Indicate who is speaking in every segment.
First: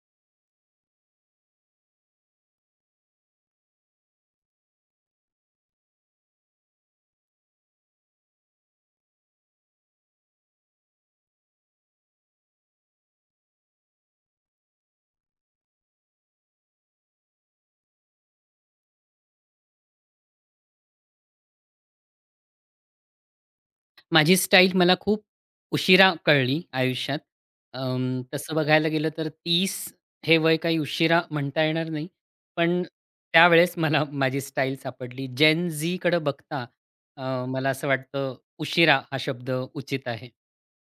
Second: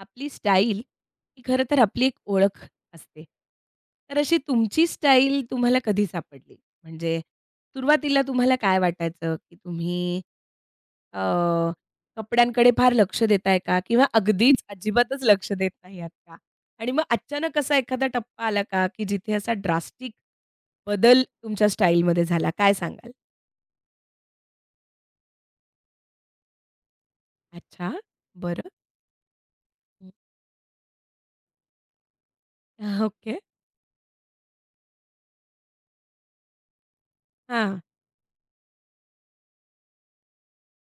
Speaker 1: आपली स्टाईल ही खरं तर आपली एक ओळख असते. तर अशी तुमची स्टाईल तुम्हाला कधी सापडली? म्हणजे सुरुवातीला तुम्हाला काय वाटायचं, की तुम्ही अ, कपड्यांकडे फार लक्ष देताय का? किंवा अगदीच अजिबातच लक्ष देत नाही आहात का? आणि मग अचानक असा एखादा टप्पा आला का, की जिथे असा ड्रास्टिक बदल तुमच्या स्टाईलमध्ये झाला? काय सांगाल?
Speaker 2: माझी स्टाईल मला खूप उशिरा कळली आयुष्यात.
Speaker 1: अच्छा.
Speaker 2: तसं
Speaker 1: बरं.
Speaker 2: बघायला गेलं तर 30 हे वय काही उशिरा म्हणता येणार नाही. पण
Speaker 1: हा, ओके.
Speaker 2: त्यावेळेस मला माझी स्टाईल सापडली. जेन झीकडे बघता मला
Speaker 1: हां.
Speaker 2: असं वाटतं उशिरा हा शब्द उचित आहे.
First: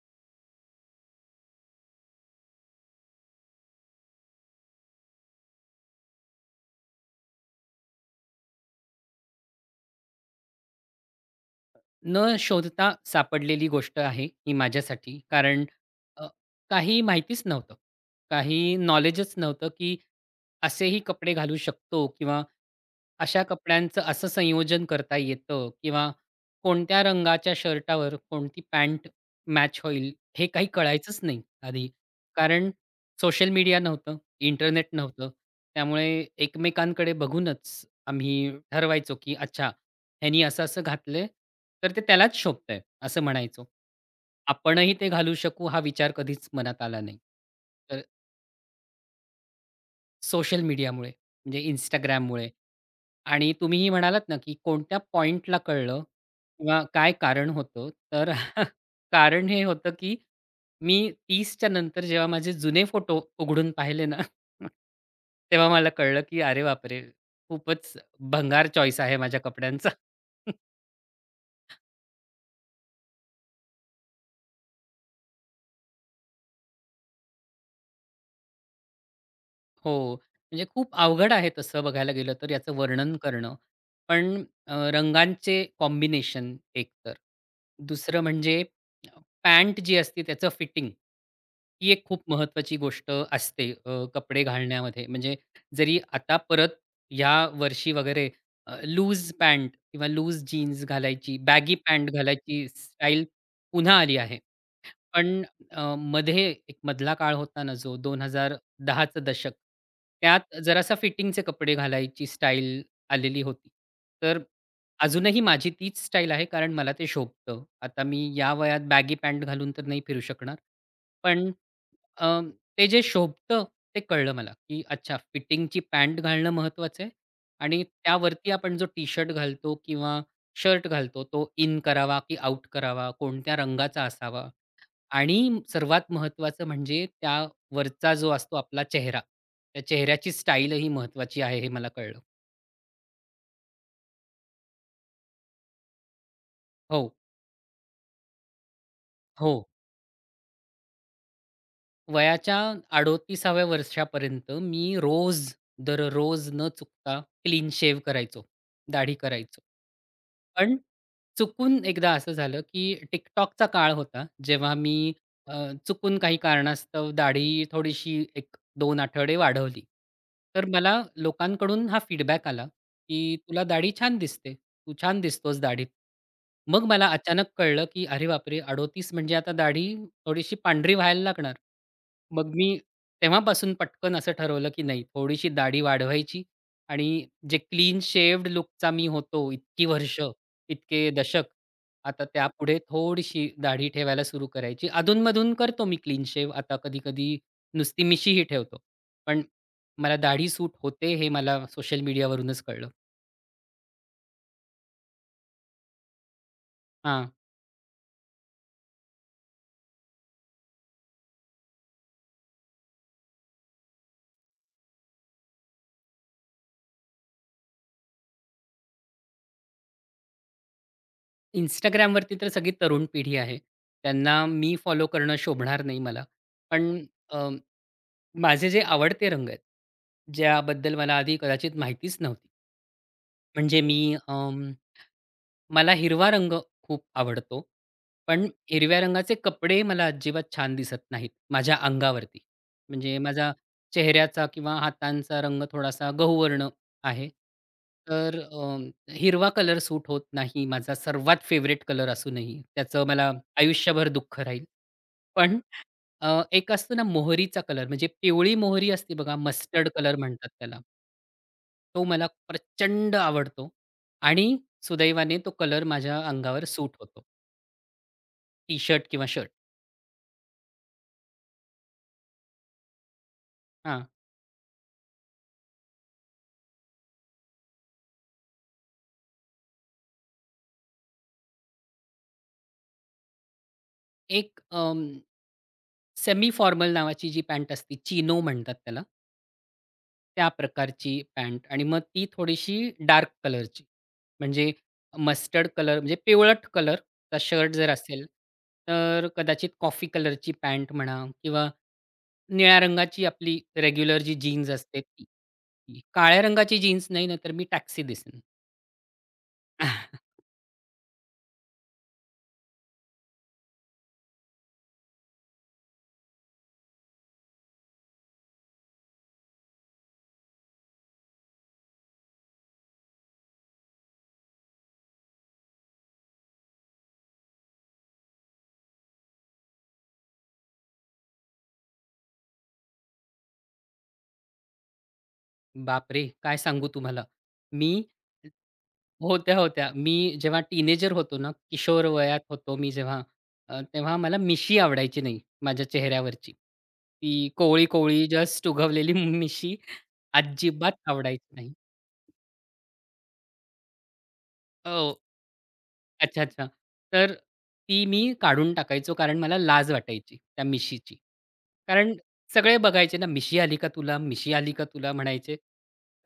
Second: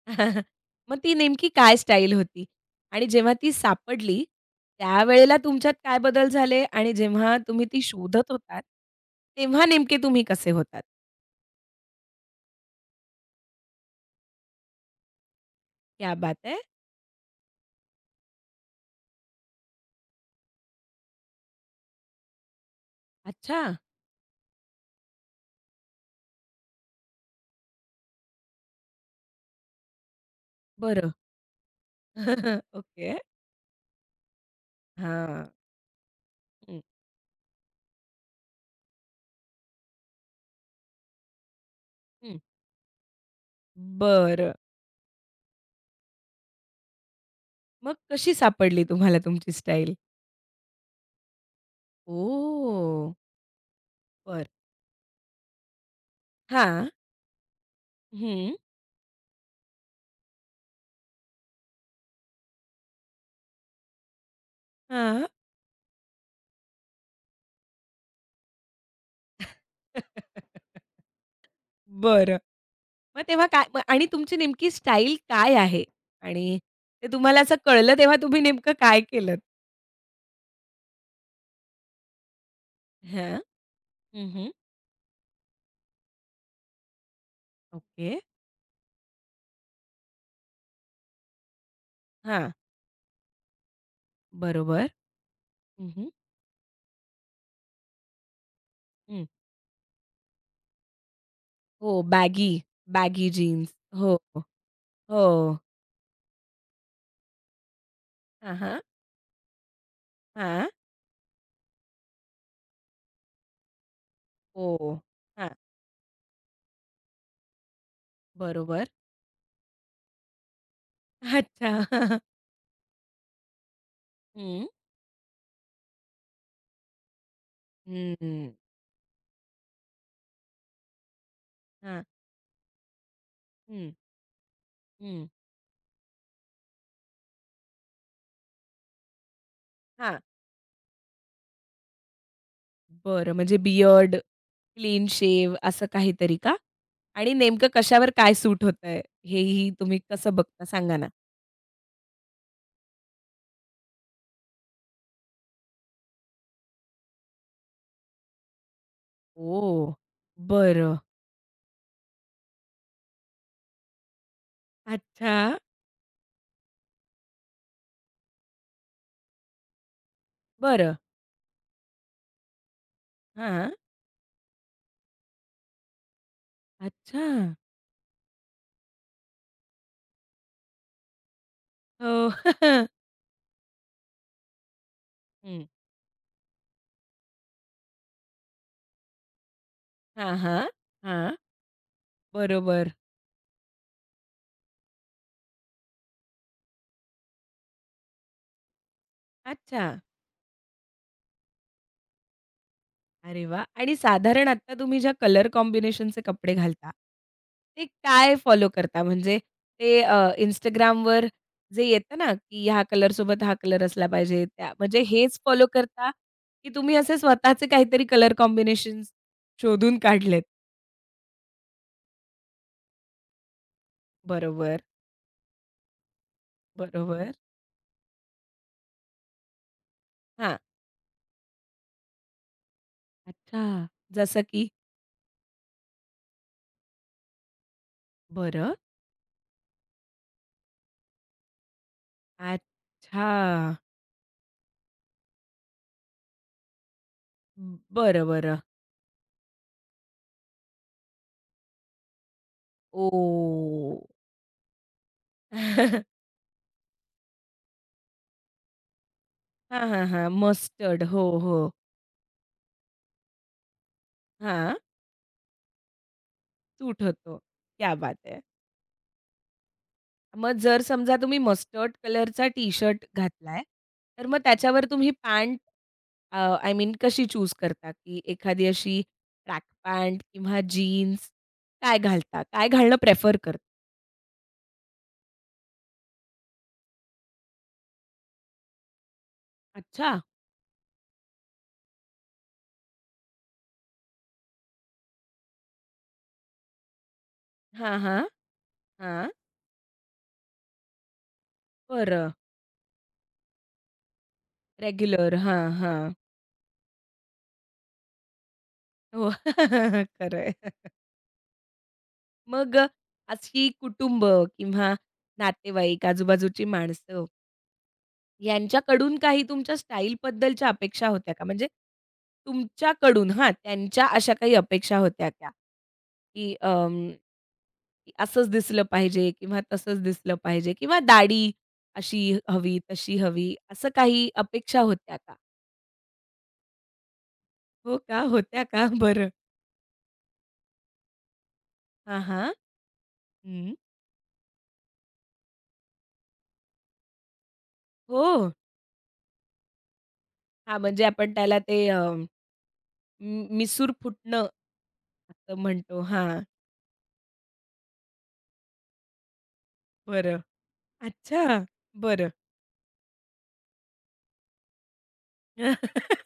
Speaker 1: मग ती नेमकी काय स्टाईल होती? आणि जेव्हा ती सापडली, त्यावेळेला तुमच्यात काय बदल झाले? आणि जेव्हा तुम्ही ती शोधत होतात, तेव्हा नेमके तुम्ही कसे होतात?
Speaker 2: न शोधता सापडलेली गोष्ट आहे ही माझ्यासाठी. कारण
Speaker 1: क्या
Speaker 2: अ,
Speaker 1: बात है!
Speaker 2: काही माहितीच नव्हतं. काही नॉलेजच नव्हतं, की असेही कपडे घालू शकतो किंवा अशा
Speaker 1: अच्छा,
Speaker 2: कपड्यांचं असं संयोजन करता येतं किंवा कोणत्या रंगाच्या शर्टावर कोणती पॅन्ट मॅच होईल हे काही
Speaker 1: बरं.
Speaker 2: कळायचंच नाही आधी. कारण
Speaker 1: ओके.
Speaker 2: सोशल मीडिया नव्हतं, इंटरनेट नव्हतं.
Speaker 1: हां.
Speaker 2: त्यामुळे
Speaker 1: हं,
Speaker 2: एकमेकांकडे बघूनच आम्ही ठरवायचो, की अच्छा ह्यानी असं-असं घातलंय, तर ते त्यालाच
Speaker 1: हं.
Speaker 2: शोभतंय असं म्हणायचो.
Speaker 1: बरं.
Speaker 2: आपणही ते घालू शकू हा विचार कधीच मनात आला नाही.
Speaker 1: मग कशी सापडली तुम्हाला तुमची स्टाईल?
Speaker 2: सोशल मीडियामुळे, म्हणजे Instagramमुळे.
Speaker 1: ओह!
Speaker 2: आणि तुम्हीही म्हणालात ना,
Speaker 1: बरं.
Speaker 2: की कोणत्या पॉइंटला कळलं किंवा
Speaker 1: हां.
Speaker 2: काय कारण होतं? तर
Speaker 1: हं.
Speaker 2: कारण हे होतं, की मी 30च्या नंतर जेव्हा माझे जुने फोटो उघडून पाहिले ना,
Speaker 1: हां.
Speaker 2: तेव्हा मला कळलं, की अरे बापरे! खूपच भंगार चॉईस आहे माझ्या कपड्यांचा.
Speaker 1: बरं. मग तेव्हा काय मग आणि तुमची नेमकी स्टाईल काय आहे? आणि ते तुम्हाला असं कळलं तेव्हा तुम्ही नेमकं काय केलंत?
Speaker 2: हो. म्हणजे खूप अवघड आहे तसं बघायला गेलं तर याचं वर्णन
Speaker 1: हां.
Speaker 2: करणं.
Speaker 1: हं,
Speaker 2: पण
Speaker 1: हं.
Speaker 2: रंगांचे कॉम्बिनेशन एक तर
Speaker 1: ओके.
Speaker 2: दुसरं म्हणजे पॅन्ट जी असते त्याचं फिटिंग. ही एक खूप
Speaker 1: हां.
Speaker 2: महत्त्वाची गोष्ट असते कपडे
Speaker 1: बरोबर.
Speaker 2: घालण्यामध्ये. म्हणजे
Speaker 1: हं,
Speaker 2: जरी
Speaker 1: हं.
Speaker 2: आता परत या वर्षी वगैरे
Speaker 1: हं.
Speaker 2: लूज पॅन्ट किंवा लूज जीन्स घालायची, बॅगी
Speaker 1: हो,
Speaker 2: पॅन्ट
Speaker 1: बॅगी,
Speaker 2: घालायची स्टाईल
Speaker 1: बॅगी जीन्स.
Speaker 2: पुन्हा
Speaker 1: हो.
Speaker 2: आली आहे.
Speaker 1: हो.
Speaker 2: पण मध्ये एक मधला काळ होता ना, जो
Speaker 1: हां, हां.
Speaker 2: 2010 चं दशक. त्यात
Speaker 1: हां.
Speaker 2: जरासा फिटिंगचे कपडे घालायची स्टाईल आलेली होती. तर
Speaker 1: हो.
Speaker 2: अजूनही
Speaker 1: हां.
Speaker 2: माझी तीच स्टाईल आहे, कारण मला ते शोभतं. आता मी या वयात
Speaker 1: बरोबर.
Speaker 2: बॅगी पॅन्ट घालून तर नाही फिरू शकणार. पण
Speaker 1: अच्छा.
Speaker 2: अ, ते जे शोभतं ते कळलं मला,
Speaker 1: हं.
Speaker 2: की अच्छा फिटिंगची पॅन्ट घालणं महत्त्वाचं आहे आणि त्यावरती
Speaker 1: हं.
Speaker 2: आपण जो टी-शर्ट घालतो किंवा शर्ट घालतो, तो इन
Speaker 1: हां.
Speaker 2: करावा की आउट करावा, कोणत्या
Speaker 1: हं,
Speaker 2: रंगाचा असावा
Speaker 1: हं.
Speaker 2: आणि सर्वात महत्त्वाचं म्हणजे त्यावरचा जो असतो आपला चेहरा, त्या
Speaker 1: हां.
Speaker 2: चेहऱ्याची स्टाईलही महत्त्वाची आहे हे मला कळलं.
Speaker 1: बरं, म्हणजे बियर्ड, क्लीन शेव्ह असं काहीतरी का?
Speaker 2: हो,
Speaker 1: आणि नेमकं कशावर काय सूट होतंय,
Speaker 2: हो.
Speaker 1: हेही तुम्ही कसं बघता सांगा ना?
Speaker 2: वयाच्या 38व्या वर्षापर्यंत मी रोज, दररोज न चुकता क्लीन शेव्ह करायचो, दाढी करायचो.
Speaker 1: ओह!
Speaker 2: पण
Speaker 1: बरं.
Speaker 2: चुकून एकदा असं झालं, की TikTokचा काळ होता, जेव्हा मी
Speaker 1: अच्छा.
Speaker 2: अ, चुकून काही कारणास्तव दाढी थोडीशी 1-2 आठवडे वाढवली. तर मला
Speaker 1: बरं.
Speaker 2: लोकांकडून हा फीडबॅक आला, की "तुला
Speaker 1: हां.
Speaker 2: दाढी छान दिसते. तू छान दिसतोस दाढीत." मग मला
Speaker 1: अच्छा.
Speaker 2: अचानक कळलं, की अरे बापरे! 38 म्हणजे आता दाढी थोडीशी पांढरी व्हायला लागणार.
Speaker 1: हो.
Speaker 2: मग मी तेव्हापासून पटकन असं ठरवलं, की नाही थोडीशी
Speaker 1: हं.
Speaker 2: दाढी वाढवायची आणि जे क्लीन शेव्हड लूकचा मी होतो इतकी वर्ष,
Speaker 1: हां, हां.
Speaker 2: इतके
Speaker 1: हां.
Speaker 2: दशक, आता त्यापुढे
Speaker 1: बरोबर.
Speaker 2: थोडीशी दाढी ठेवायला सुरू करायची. अधून करतो मी क्लीन शेव्ह आता कधी-कधी नुसती मिशीही ठेवतो. पण
Speaker 1: अच्छा.
Speaker 2: मला दाढी सूट होते हे मला सोशल मीडियावरूनच कळलं.
Speaker 1: अरे वा, आणि साधारण आता तुम्ही ज्या कलर कॉम्बिनेशनचे कपडे घालता,
Speaker 2: हां.
Speaker 1: ते काय फॉलो करता? म्हणजे ते Instagramवर जे येतं ना, की ह्या कलरसोबत हा कलर असला पाहिजे, त्या म्हणजे हेच फॉलो करता, की तुम्ही असे स्वतःचे काहीतरी कलर कॉम्बिनेशन्स शोधून काढलेत?
Speaker 2: Instagramवरती तर सगळी तरुण पिढी आहे. त्यांना मी
Speaker 1: बरोबर,
Speaker 2: फॉलो करणं शोभणार नाही मला. पण
Speaker 1: बरोबर.
Speaker 2: अ, माझे जे आवडते रंग आहेत,
Speaker 1: हां.
Speaker 2: ज्याबद्दल मला आधी कदाचित माहितीच नव्हती. म्हणजे
Speaker 1: अच्छा.
Speaker 2: मी
Speaker 1: जसं की?
Speaker 2: मला हिरवा रंग खूप आवडतो. पण
Speaker 1: बरं.
Speaker 2: हिरव्या रंगाचे कपडे मला अजिबात छान दिसत नाहीत माझ्या अंगावरती. म्हणजे माझा
Speaker 1: अच्छा.
Speaker 2: चेहऱ्याचा किंवा हातांचा रंग थोडासा गहूवर्ण आहे.
Speaker 1: बरं,
Speaker 2: तर
Speaker 1: बरं.
Speaker 2: हिरवा कलर सूट होत नाही. माझा सर्वात फेवरेट कलर असूनही त्याचं मला
Speaker 1: ओह!
Speaker 2: आयुष्यभर दुःख राहील. पण एक असतो ना मोहरीचा कलर म्हणजे पिवळी मोहरी असते बघा
Speaker 1: हां,
Speaker 2: मस्टर्ड
Speaker 1: हां,
Speaker 2: कलर
Speaker 1: हां.
Speaker 2: म्हणतात त्याला.
Speaker 1: मस्टर्ड. हो, हो.
Speaker 2: तो मला प्रचंड आवडतो आणि
Speaker 1: हां.
Speaker 2: सुदैवाने तो कलर माझ्या अंगावर सूट
Speaker 1: सूट
Speaker 2: होतो.
Speaker 1: होतो. क्या बात है!
Speaker 2: टी-शर्ट किंवा शर्ट.
Speaker 1: मग जर समजा तुम्ही मस्टर्ड कलरचा टी-शर्ट घातलाय,
Speaker 2: हां.
Speaker 1: तर मग त्याच्यावर तुम्ही पॅन्ट अ, आय मीन कशी चूज करता? की एखादी अशी ट्रॅक पॅन्ट किंवा जीन्स काय घालता? काय घालणं प्रेफर करता?
Speaker 2: एक सेमी फॉर्मल नावाची जी पॅन्ट असते चिनो म्हणतात त्याला.
Speaker 1: अच्छा.
Speaker 2: त्या प्रकारची पॅन्ट आणि मग ती थोडीशी डार्क कलरची म्हणजे मस्टर्ड कलर म्हणजे पिवळट कलरचा शर्ट जर
Speaker 1: हां,
Speaker 2: असेल,
Speaker 1: हां.
Speaker 2: तर
Speaker 1: हां.
Speaker 2: कदाचित कॉफी कलरची पॅन्ट म्हणा किंवा
Speaker 1: बरं.
Speaker 2: निळ्या रंगाची आपली रेग्युलर जी जीन्स असते ती.
Speaker 1: रेग्युलर. हां,
Speaker 2: ती.
Speaker 1: हां.
Speaker 2: काळ्या रंगाची जीन्स नाही ना तर मी टॅक्सी दिसेन.
Speaker 1: हो. खरं मग अशी कुटुंब किंवा नातेवाईक, आजूबाजूची माणसं यांच्याकडून काही तुमच्या स्टाईलबद्दलच्या अपेक्षा होत्या का? म्हणजे तुमच्याकडून हां, त्यांच्या अशा काही अपेक्षा होत्या त्या, की की असंच दिसलं पाहिजे किंवा तसंच दिसलं पाहिजे किंवा दाढी अशी हवी, तशी हवी, असं काही अपेक्षा होत्या का?
Speaker 2: बापरे! काय सांगू तुम्हाला. मी
Speaker 1: हो का? होत्या का? बरं.
Speaker 2: होत्या, होत्या. मी जेव्हा टीनेजर होतो ना, किशोर
Speaker 1: हां,
Speaker 2: वयात
Speaker 1: हां.
Speaker 2: होतो मी जेव्हा,
Speaker 1: हं.
Speaker 2: तेव्हा मला मिशी आवडायची नाही माझ्या चेहऱ्यावरची. ती कोवळी-कोवळी
Speaker 1: हो.
Speaker 2: जस्ट उगवलेली मिशी
Speaker 1: हां,
Speaker 2: अजिबात
Speaker 1: म्हणजे आपण
Speaker 2: आवडायची
Speaker 1: त्याला
Speaker 2: नाही.
Speaker 1: ते मिसूर फुटणं
Speaker 2: हो.
Speaker 1: असं म्हणतो. हां,
Speaker 2: अच्छा, अच्छा. तर ती मी काढून टाकायचो कारण मला लाज वाटायची
Speaker 1: बरं.
Speaker 2: त्या मिशीची.
Speaker 1: अच्छा.
Speaker 2: कारण
Speaker 1: बरं.
Speaker 2: सगळे बघायचे ना, "मिशी आली का तुला? मिशी आली का तुला?" म्हणायचे.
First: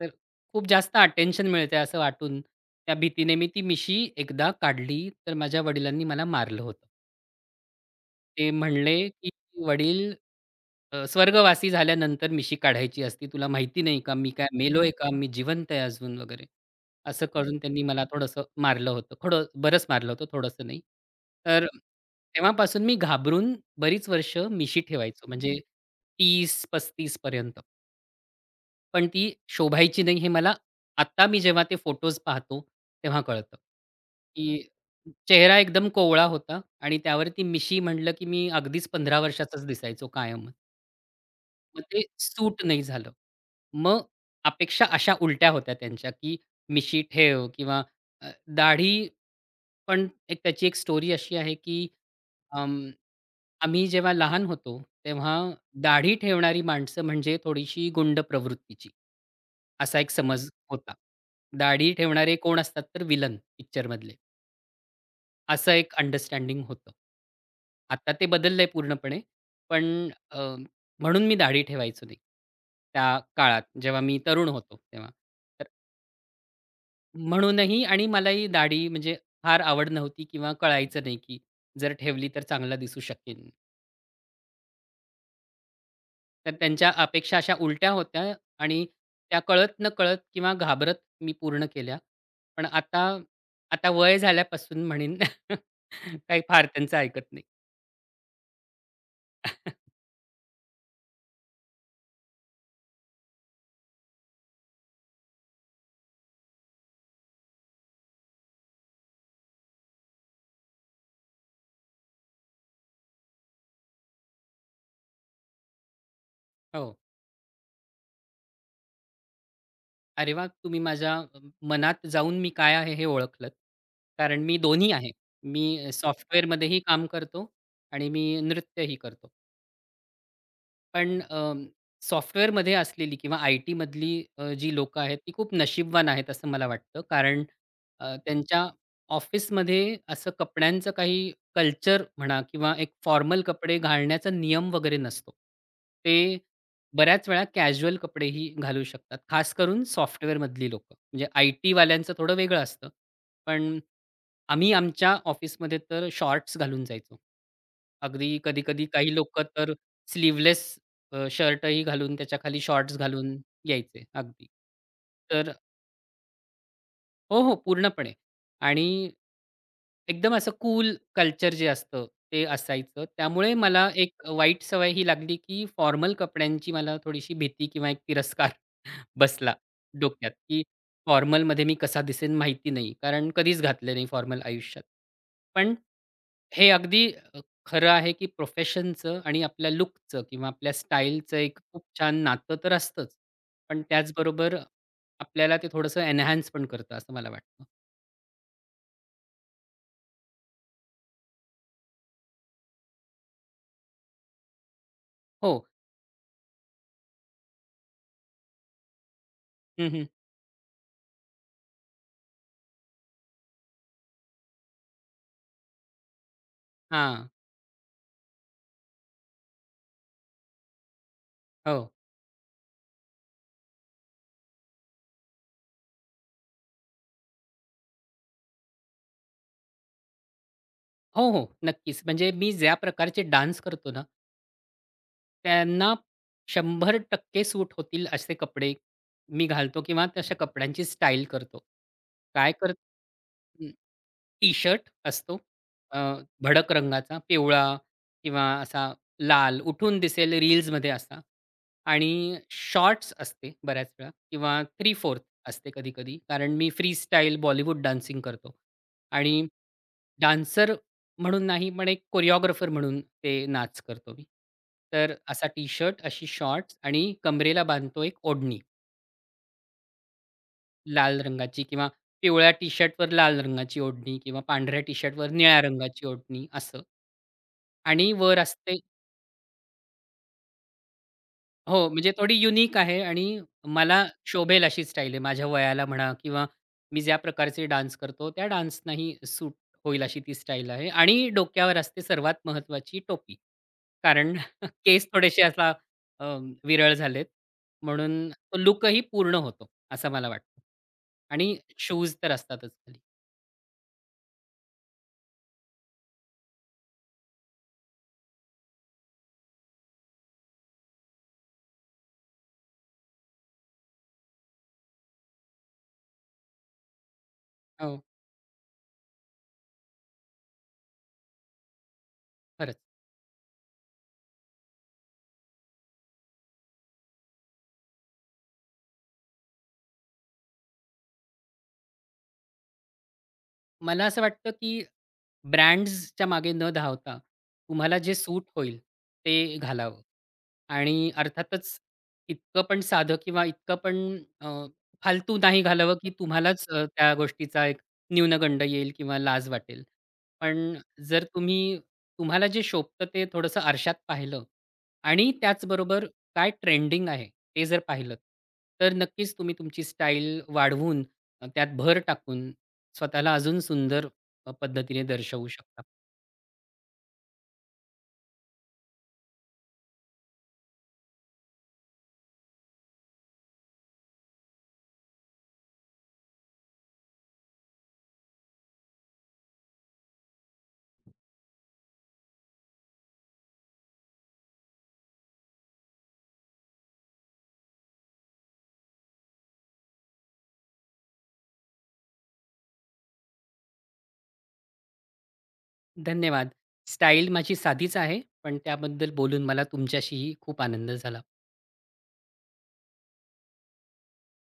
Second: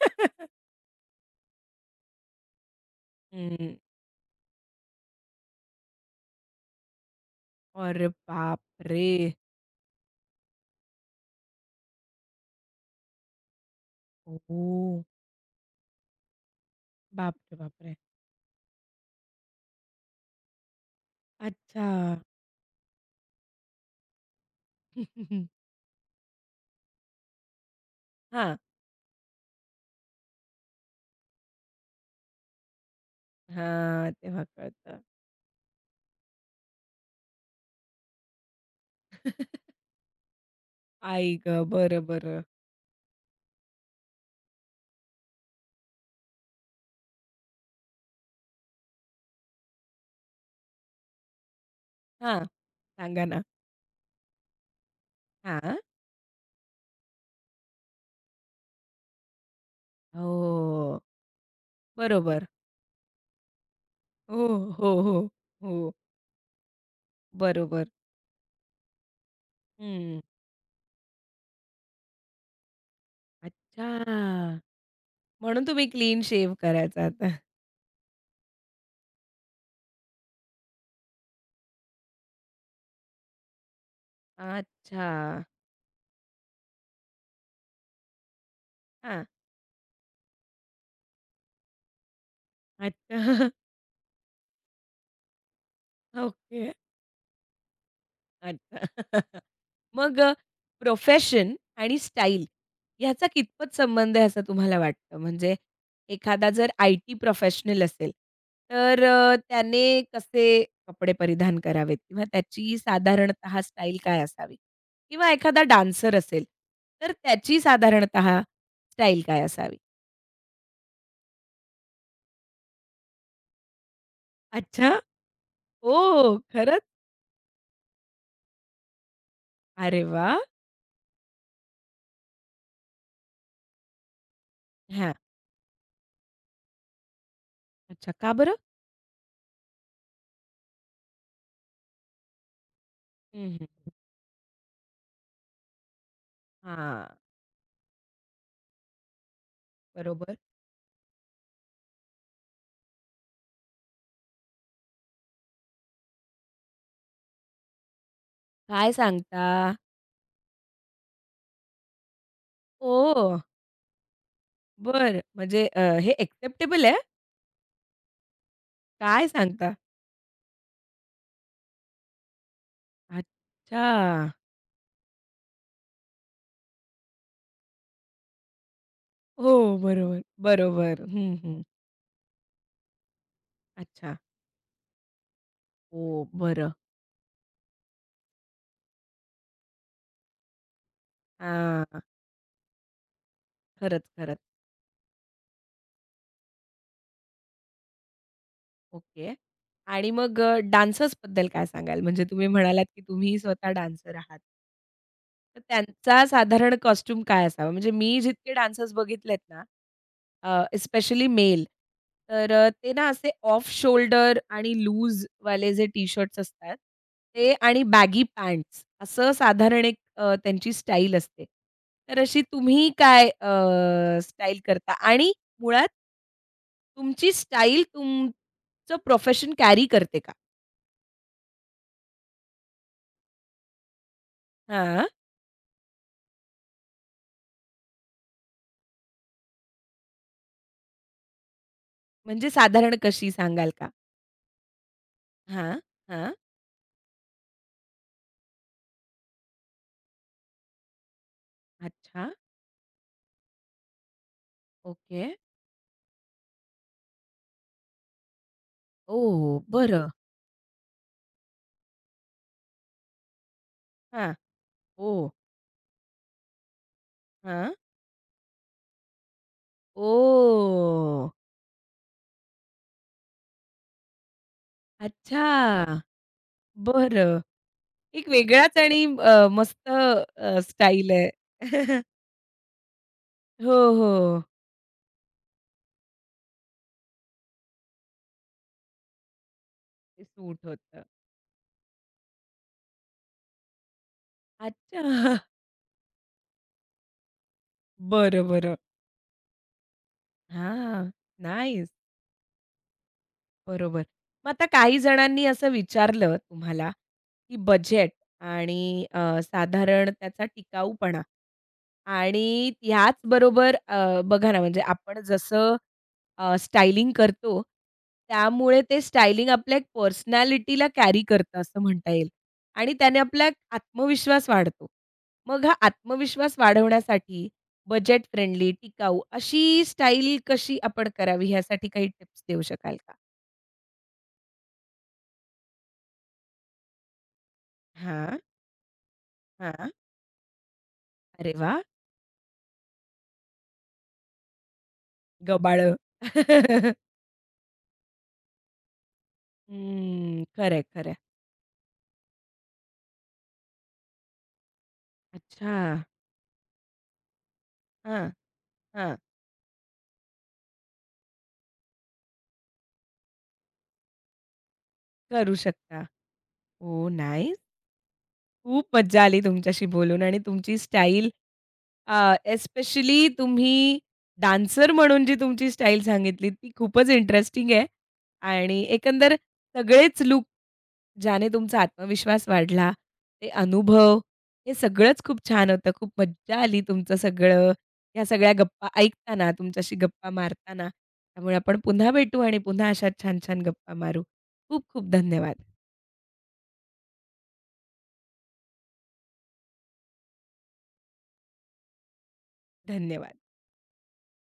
Speaker 2: तर खूप जास्त अटेन्शन मिळतंय असं वाटून त्या भीतीने मी ती
Speaker 1: हं.
Speaker 2: मिशी एकदा काढली, तर माझ्या वडिलांनी मला मारलं होतं.
Speaker 1: अरे
Speaker 2: ते
Speaker 1: बाप रे!
Speaker 2: म्हणले, की "वडील स्वर्गवासी झाल्यानंतर मिशी काढायची असती. तुला माहिती नाही का? मी काय मेलोय
Speaker 1: ओह!
Speaker 2: का? मी जिवंत आहे अजून" वगैरे. असं
Speaker 1: बापरे,
Speaker 2: करून त्यांनी
Speaker 1: बापरे!
Speaker 2: मला थोडंसं मारलं होतं. थोडं बरंच मारलं होतं, थोडंसं नाही. तर
Speaker 1: अच्छा.
Speaker 2: तेव्हापासून मी घाबरून बरीच वर्ष मिशी ठेवायचो. म्हणजे 30-35 पर्यंत.
Speaker 1: हां,
Speaker 2: पण ती शोभायची नाही हे मला आता मी जेव्हा ते फोटोज पाहतो तेव्हा कळतं,
Speaker 1: हां. तेव्हा
Speaker 2: की
Speaker 1: कळतं.
Speaker 2: चेहरा एकदम कोवळा होता आणि त्यावरती मिशी म्हटलं, की मी अगदीच 15 वर्षाचाच दिसायचो कायम
Speaker 1: आई गं!
Speaker 2: मग ते
Speaker 1: बरं, बरं.
Speaker 2: सूट नाही झालं. मग अपेक्षा अशा उलट्या होत्या त्यांच्या, की मिशी ठेव किंवा अ, दाढी पण एक त्याची एक स्टोरी अशी आहे, की
Speaker 1: हां. सांगा ना.
Speaker 2: आम्ही जेव्हा लहान होतो, तेव्हा
Speaker 1: हां.
Speaker 2: दाढी ठेवणारी माणसं म्हणजे थोडीशी गुंड प्रवृत्तीची, असा एक समज होता.
Speaker 1: हो.
Speaker 2: दाढी ठेवणारे
Speaker 1: बरोबर.
Speaker 2: कोण असतात तर विलन पिक्चरमधले,
Speaker 1: हो, हो, हो,
Speaker 2: असं
Speaker 1: हो.
Speaker 2: एक अंडरस्टँडिंग होतं.
Speaker 1: बरोबर.
Speaker 2: आता ते बदललंय पूर्णपणे, पण
Speaker 1: हं.
Speaker 2: अ, म्हणून मी दाढी ठेवायचो नाही. त्या काळात जेव्हा मी तरुण
Speaker 1: अच्छा.
Speaker 2: होतो तेव्हा.
Speaker 1: म्हणून
Speaker 2: तर
Speaker 1: तुम्ही क्लीन शेव्ह करायचात.
Speaker 2: म्हणूनही आणि मलाही दाढी म्हणजे फार आवड नव्हती किंवा कळायचं नाही, की जर ठेवली तर चांगला दिसू शकेन
Speaker 1: अच्छा.
Speaker 2: तर त्यांच्या अपेक्षा अशा उलट्या होत्या आणि
Speaker 1: हां.
Speaker 2: त्या कळत-नकळत किंवा घाबरत मी पूर्ण केल्या. पण आता
Speaker 1: अच्छा.
Speaker 2: आता वय झाल्यापासून म्हणेन काही
Speaker 1: ओके.
Speaker 2: फार त्यांचं ऐकत नाही.
Speaker 1: अच्छा. मग प्रोफेशन आणि स्टाईल ह्याचा कितपत संबंध आहे असं तुम्हाला वाटतं? म्हणजे एखादा जर आय-टी प्रोफेशनल असेल, तर त्याने कसे कपडे परिधान करावेत किंवा त्याची साधारणतः स्टाईल काय असावी? किंवा एखादा डान्सर असेल,
Speaker 2: हो.
Speaker 1: तर त्याची साधारणतः स्टाईल काय असावी?
Speaker 2: अरे वाह! तुम्ही माझ्या मनात जाऊन मी काय आहे हे ओळखलत. कारण मी
Speaker 1: अच्छा?
Speaker 2: दोन्ही आहे. मी
Speaker 1: हो,
Speaker 2: सॉफ्टवेअरमध्येही
Speaker 1: खरंच?
Speaker 2: काम करतो आणि मी नृत्यही करतो.
Speaker 1: अरे वाह!
Speaker 2: पण सॉफ्टवेअरमध्ये असलेली किंवा आय-टीमधली जी लोकं
Speaker 1: हां.
Speaker 2: आहेत, ती खूप नशीबवान आहेत असं मला वाटतं. कारण
Speaker 1: अच्छा, का बरं?
Speaker 2: त्यांच्या ऑफिसमध्ये असं कपड्यांचं काही कल्चर म्हणा किंवा एक फॉर्मल
Speaker 1: हं,
Speaker 2: कपडे घालण्याचा नियम वगैरे नसतो. ते
Speaker 1: हां,
Speaker 2: बऱ्याच वेळा कॅज्युअल कपडेही घालू शकतात. खास करून
Speaker 1: बरोबर.
Speaker 2: सॉफ्टवेअरमधली लोकं. म्हणजे आय-टीवाल्यांचं थोडं वेगळं असतं. पण आम्ही आमच्या ऑफिसमध्ये तर शॉर्ट्स घालून जायचो. अगदी कधी-कधी
Speaker 1: काय
Speaker 2: काही लोकं
Speaker 1: सांगता?
Speaker 2: तर स्लीवलेस शर्टही घालून त्याच्याखाली शॉर्ट्स घालून
Speaker 1: ओ!
Speaker 2: यायचे अगदी.
Speaker 1: बरं.
Speaker 2: तर
Speaker 1: म्हणजे हे एक्सेप्टेबल आहे?
Speaker 2: हो, हो. पूर्णपणे आणि
Speaker 1: काय सांगता?
Speaker 2: एकदम असं कूल कल्चर जे असतं ते असायचं. त्यामुळे मला एक
Speaker 1: अच्छा.
Speaker 2: वाईट सवय ही लागली, की फॉर्मल कपड्यांची मला थोडीशी भीती किंवा एक तिरस्कार
Speaker 1: हो,
Speaker 2: बसला
Speaker 1: बरोबर,
Speaker 2: डोक्यात, की
Speaker 1: बरोबर. हं, हं.
Speaker 2: फॉर्मलमध्ये मी कसा दिसेन माहिती नाही. कारण कधीच घातले नाही
Speaker 1: अच्छा.
Speaker 2: फॉर्मल आयुष्यात. पण
Speaker 1: हो,
Speaker 2: हे
Speaker 1: बरं.
Speaker 2: अगदी अ, खरं आहे, की प्रोफेशनचं आणि आपल्या लूकचं किंवा आपल्या स्टाईलचं एक खूप
Speaker 1: हां.
Speaker 2: छान नातं तर असतंच. पण
Speaker 1: खरंच, खरंच.
Speaker 2: त्याचबरोबर आपल्याला ते थोडंसं एन्हान्स पण करतं असं मला वाटतं.
Speaker 1: ओके. आणि मग डान्सर्सबद्दल काय सांगाल? म्हणजे तुम्ही म्हणालात, की तुम्ही स्वतः डान्सर आहात.
Speaker 2: हो.
Speaker 1: तर त्यांचा साधारण कॉस्ट्यूम काय असावा? म्हणजे मी जितके डान्सर्स बघितलेत ना,
Speaker 2: हं, हं.
Speaker 1: Specially male. तर ते ना असे ऑफ शोल्डर आणि लूज वाले जे टी-शर्ट्स असतात,
Speaker 2: हां.
Speaker 1: ते आणि बॅगी पॅन्ट्स असं साधारण एक त्यांची स्टाईल असते.
Speaker 2: हो.
Speaker 1: तर अशी तुम्ही काय स्टाईल करता? आणि मुळात तुमची स्टाईल तुमचं प्रोफेशन कॅरी करते का?
Speaker 2: हो, हो. नक्कीच. म्हणजे मी ज्या प्रकारचे डान्स करतो ना,
Speaker 1: हां.
Speaker 2: त्यांना 100% सूट होतील असे कपडे मी घालतो किंवा तशा कपड्यांची स्टाईल करतो.
Speaker 1: म्हणजे
Speaker 2: काय कर
Speaker 1: साधारण कशी सांगाल का?
Speaker 2: टी-शर्ट असतो
Speaker 1: हां,
Speaker 2: अ,
Speaker 1: हां.
Speaker 2: भडक रंगाचा, पिवळा किंवा असा लाल उठून दिसेल रील्समध्ये असा
Speaker 1: अच्छा.
Speaker 2: आणि शॉर्ट्स असते बऱ्याच वेळा किंवा थ्री
Speaker 1: ओके.
Speaker 2: फोर्थ असते कधी-कधी. कारण मी फ्री स्टाईल बॉलिवूड डान्सिंग करतो आणि
Speaker 1: ओह! बरं.
Speaker 2: डान्सर म्हणून नाही, पण एक कोरिओग्राफर म्हणून ते नाच करतो मी.
Speaker 1: हां.
Speaker 2: तर
Speaker 1: ओह!
Speaker 2: असा टी-शर्ट, अशी शॉर्ट्स आणि कमरेला
Speaker 1: हां.
Speaker 2: बांधतो एक ओढणी. लाल
Speaker 1: ओह!
Speaker 2: रंगाची किंवा पिवळ्या टी-शर्टवर लाल रंगाची ओढणी किंवा पांढऱ्या टी-शर्टवर निळ्या
Speaker 1: अच्छा.
Speaker 2: रंगाची ओढणी असं.
Speaker 1: बरं.
Speaker 2: आणि
Speaker 1: एक
Speaker 2: वर
Speaker 1: वेगळाच
Speaker 2: असते
Speaker 1: आणि मस्त स्टाईल आहे.
Speaker 2: हो, म्हणजे थोडी युनिक आहे आणि
Speaker 1: हो,
Speaker 2: मला
Speaker 1: हो.
Speaker 2: शोभेल अशी स्टाईल आहे. माझ्या वयाला म्हणा किंवा मी ज्या प्रकारचे डान्स करतो, त्या डान्सनाही सूट होईल अशी
Speaker 1: ते
Speaker 2: ती
Speaker 1: सूट
Speaker 2: स्टाईल आहे.
Speaker 1: होतं.
Speaker 2: आणि डोक्यावर असते सर्वात महत्त्वाची टोपी. कारण
Speaker 1: अच्छा.
Speaker 2: केस थोडेसे असा अ, विरळ झालेत, म्हणून
Speaker 1: बरं,
Speaker 2: तो
Speaker 1: बरं.
Speaker 2: लूकही पूर्ण होतो, असं मला वाटतं.
Speaker 1: हां.
Speaker 2: आणि
Speaker 1: नाईस.
Speaker 2: शूज तर असतातच खाली.
Speaker 1: बरोबर. मग आता काही जणांनी असं विचारलं तुम्हाला, की बजेट आणि साधारण त्याचा टिकाऊपणा आणि ह्याचबरोबर बघा ना, म्हणजे आपण जसं स्टायलिंग करतो,
Speaker 2: हो.
Speaker 1: त्यामुळे ते स्टायलिंग आपल्या एक पर्सनॅलिटीला कॅरी करतं असं म्हणता येईल
Speaker 2: खरंच.
Speaker 1: आणि त्याने आपला एक आत्मविश्वास वाढतो. मग हा आत्मविश्वास वाढवण्यासाठी बजेट फ्रेंडली, टिकाऊ अशी स्टाईल कशी आपण करावी ह्यासाठी काही टिप्स देऊ शकाल का?
Speaker 2: मला असं वाटतं, की ब्रँड्सच्या मागे न धावता तुम्हाला जे
Speaker 1: हां,
Speaker 2: सूट होईल ते
Speaker 1: हां.
Speaker 2: घालावं. आणि
Speaker 1: अरे
Speaker 2: अर्थातच
Speaker 1: वाह!
Speaker 2: इतकं पण साधं किंवा इतकं पण फालतू नाही
Speaker 1: गबाळं.
Speaker 2: घालावं, की तुम्हालाच त्या गोष्टीचा एक न्यूनगंड येईल किंवा लाज वाटेल.
Speaker 1: हम्म.
Speaker 2: पण
Speaker 1: खरंय, खरंय.
Speaker 2: जर तुम्ही तुम्हाला जे शोभतं ते थोडंसं आरशात पाहिलं आणि
Speaker 1: अच्छा.
Speaker 2: त्याचबरोबर काय ट्रेंडिंग आहे ते जर पाहिलंत,
Speaker 1: हां,
Speaker 2: तर
Speaker 1: हां.
Speaker 2: नक्कीच तुम्ही तुमची स्टाईल वाढवून, त्यात भर टाकून स्वतःला अजून सुंदर पद्धतीने दर्शवू
Speaker 1: करू
Speaker 2: शकता.
Speaker 1: शकता. हो, नाईस. खूप मज्जा आली तुमच्याशी बोलून आणि तुमची स्टाईल एस्पेशली तुम्ही डान्सर म्हणून जी तुमची स्टाईल सांगितली ती खूपच इंटरेस्टिंग आहे आणि एकंदर सगळेच लूक ज्याने तुमचा आत्मविश्वास वाढला, ते अनुभव, हे सगळंच खूप छान होतं. खूप मज्जा आली तुमचं सगळं ह्या सगळ्या गप्पा ऐकताना, तुमच्याशी गप्पा मारताना. त्यामुळे आपण पुन्हा भेटू आणि पुन्हा अशा छान-छान गप्पा मारू. खूप खूप धन्यवाद.
Speaker 2: धन्यवाद. स्टाईल माझी साधीच आहे, पण त्याबद्दल बोलून मला तुमच्याशीही खूप आनंद झाला.
Speaker 1: धन्यवाद.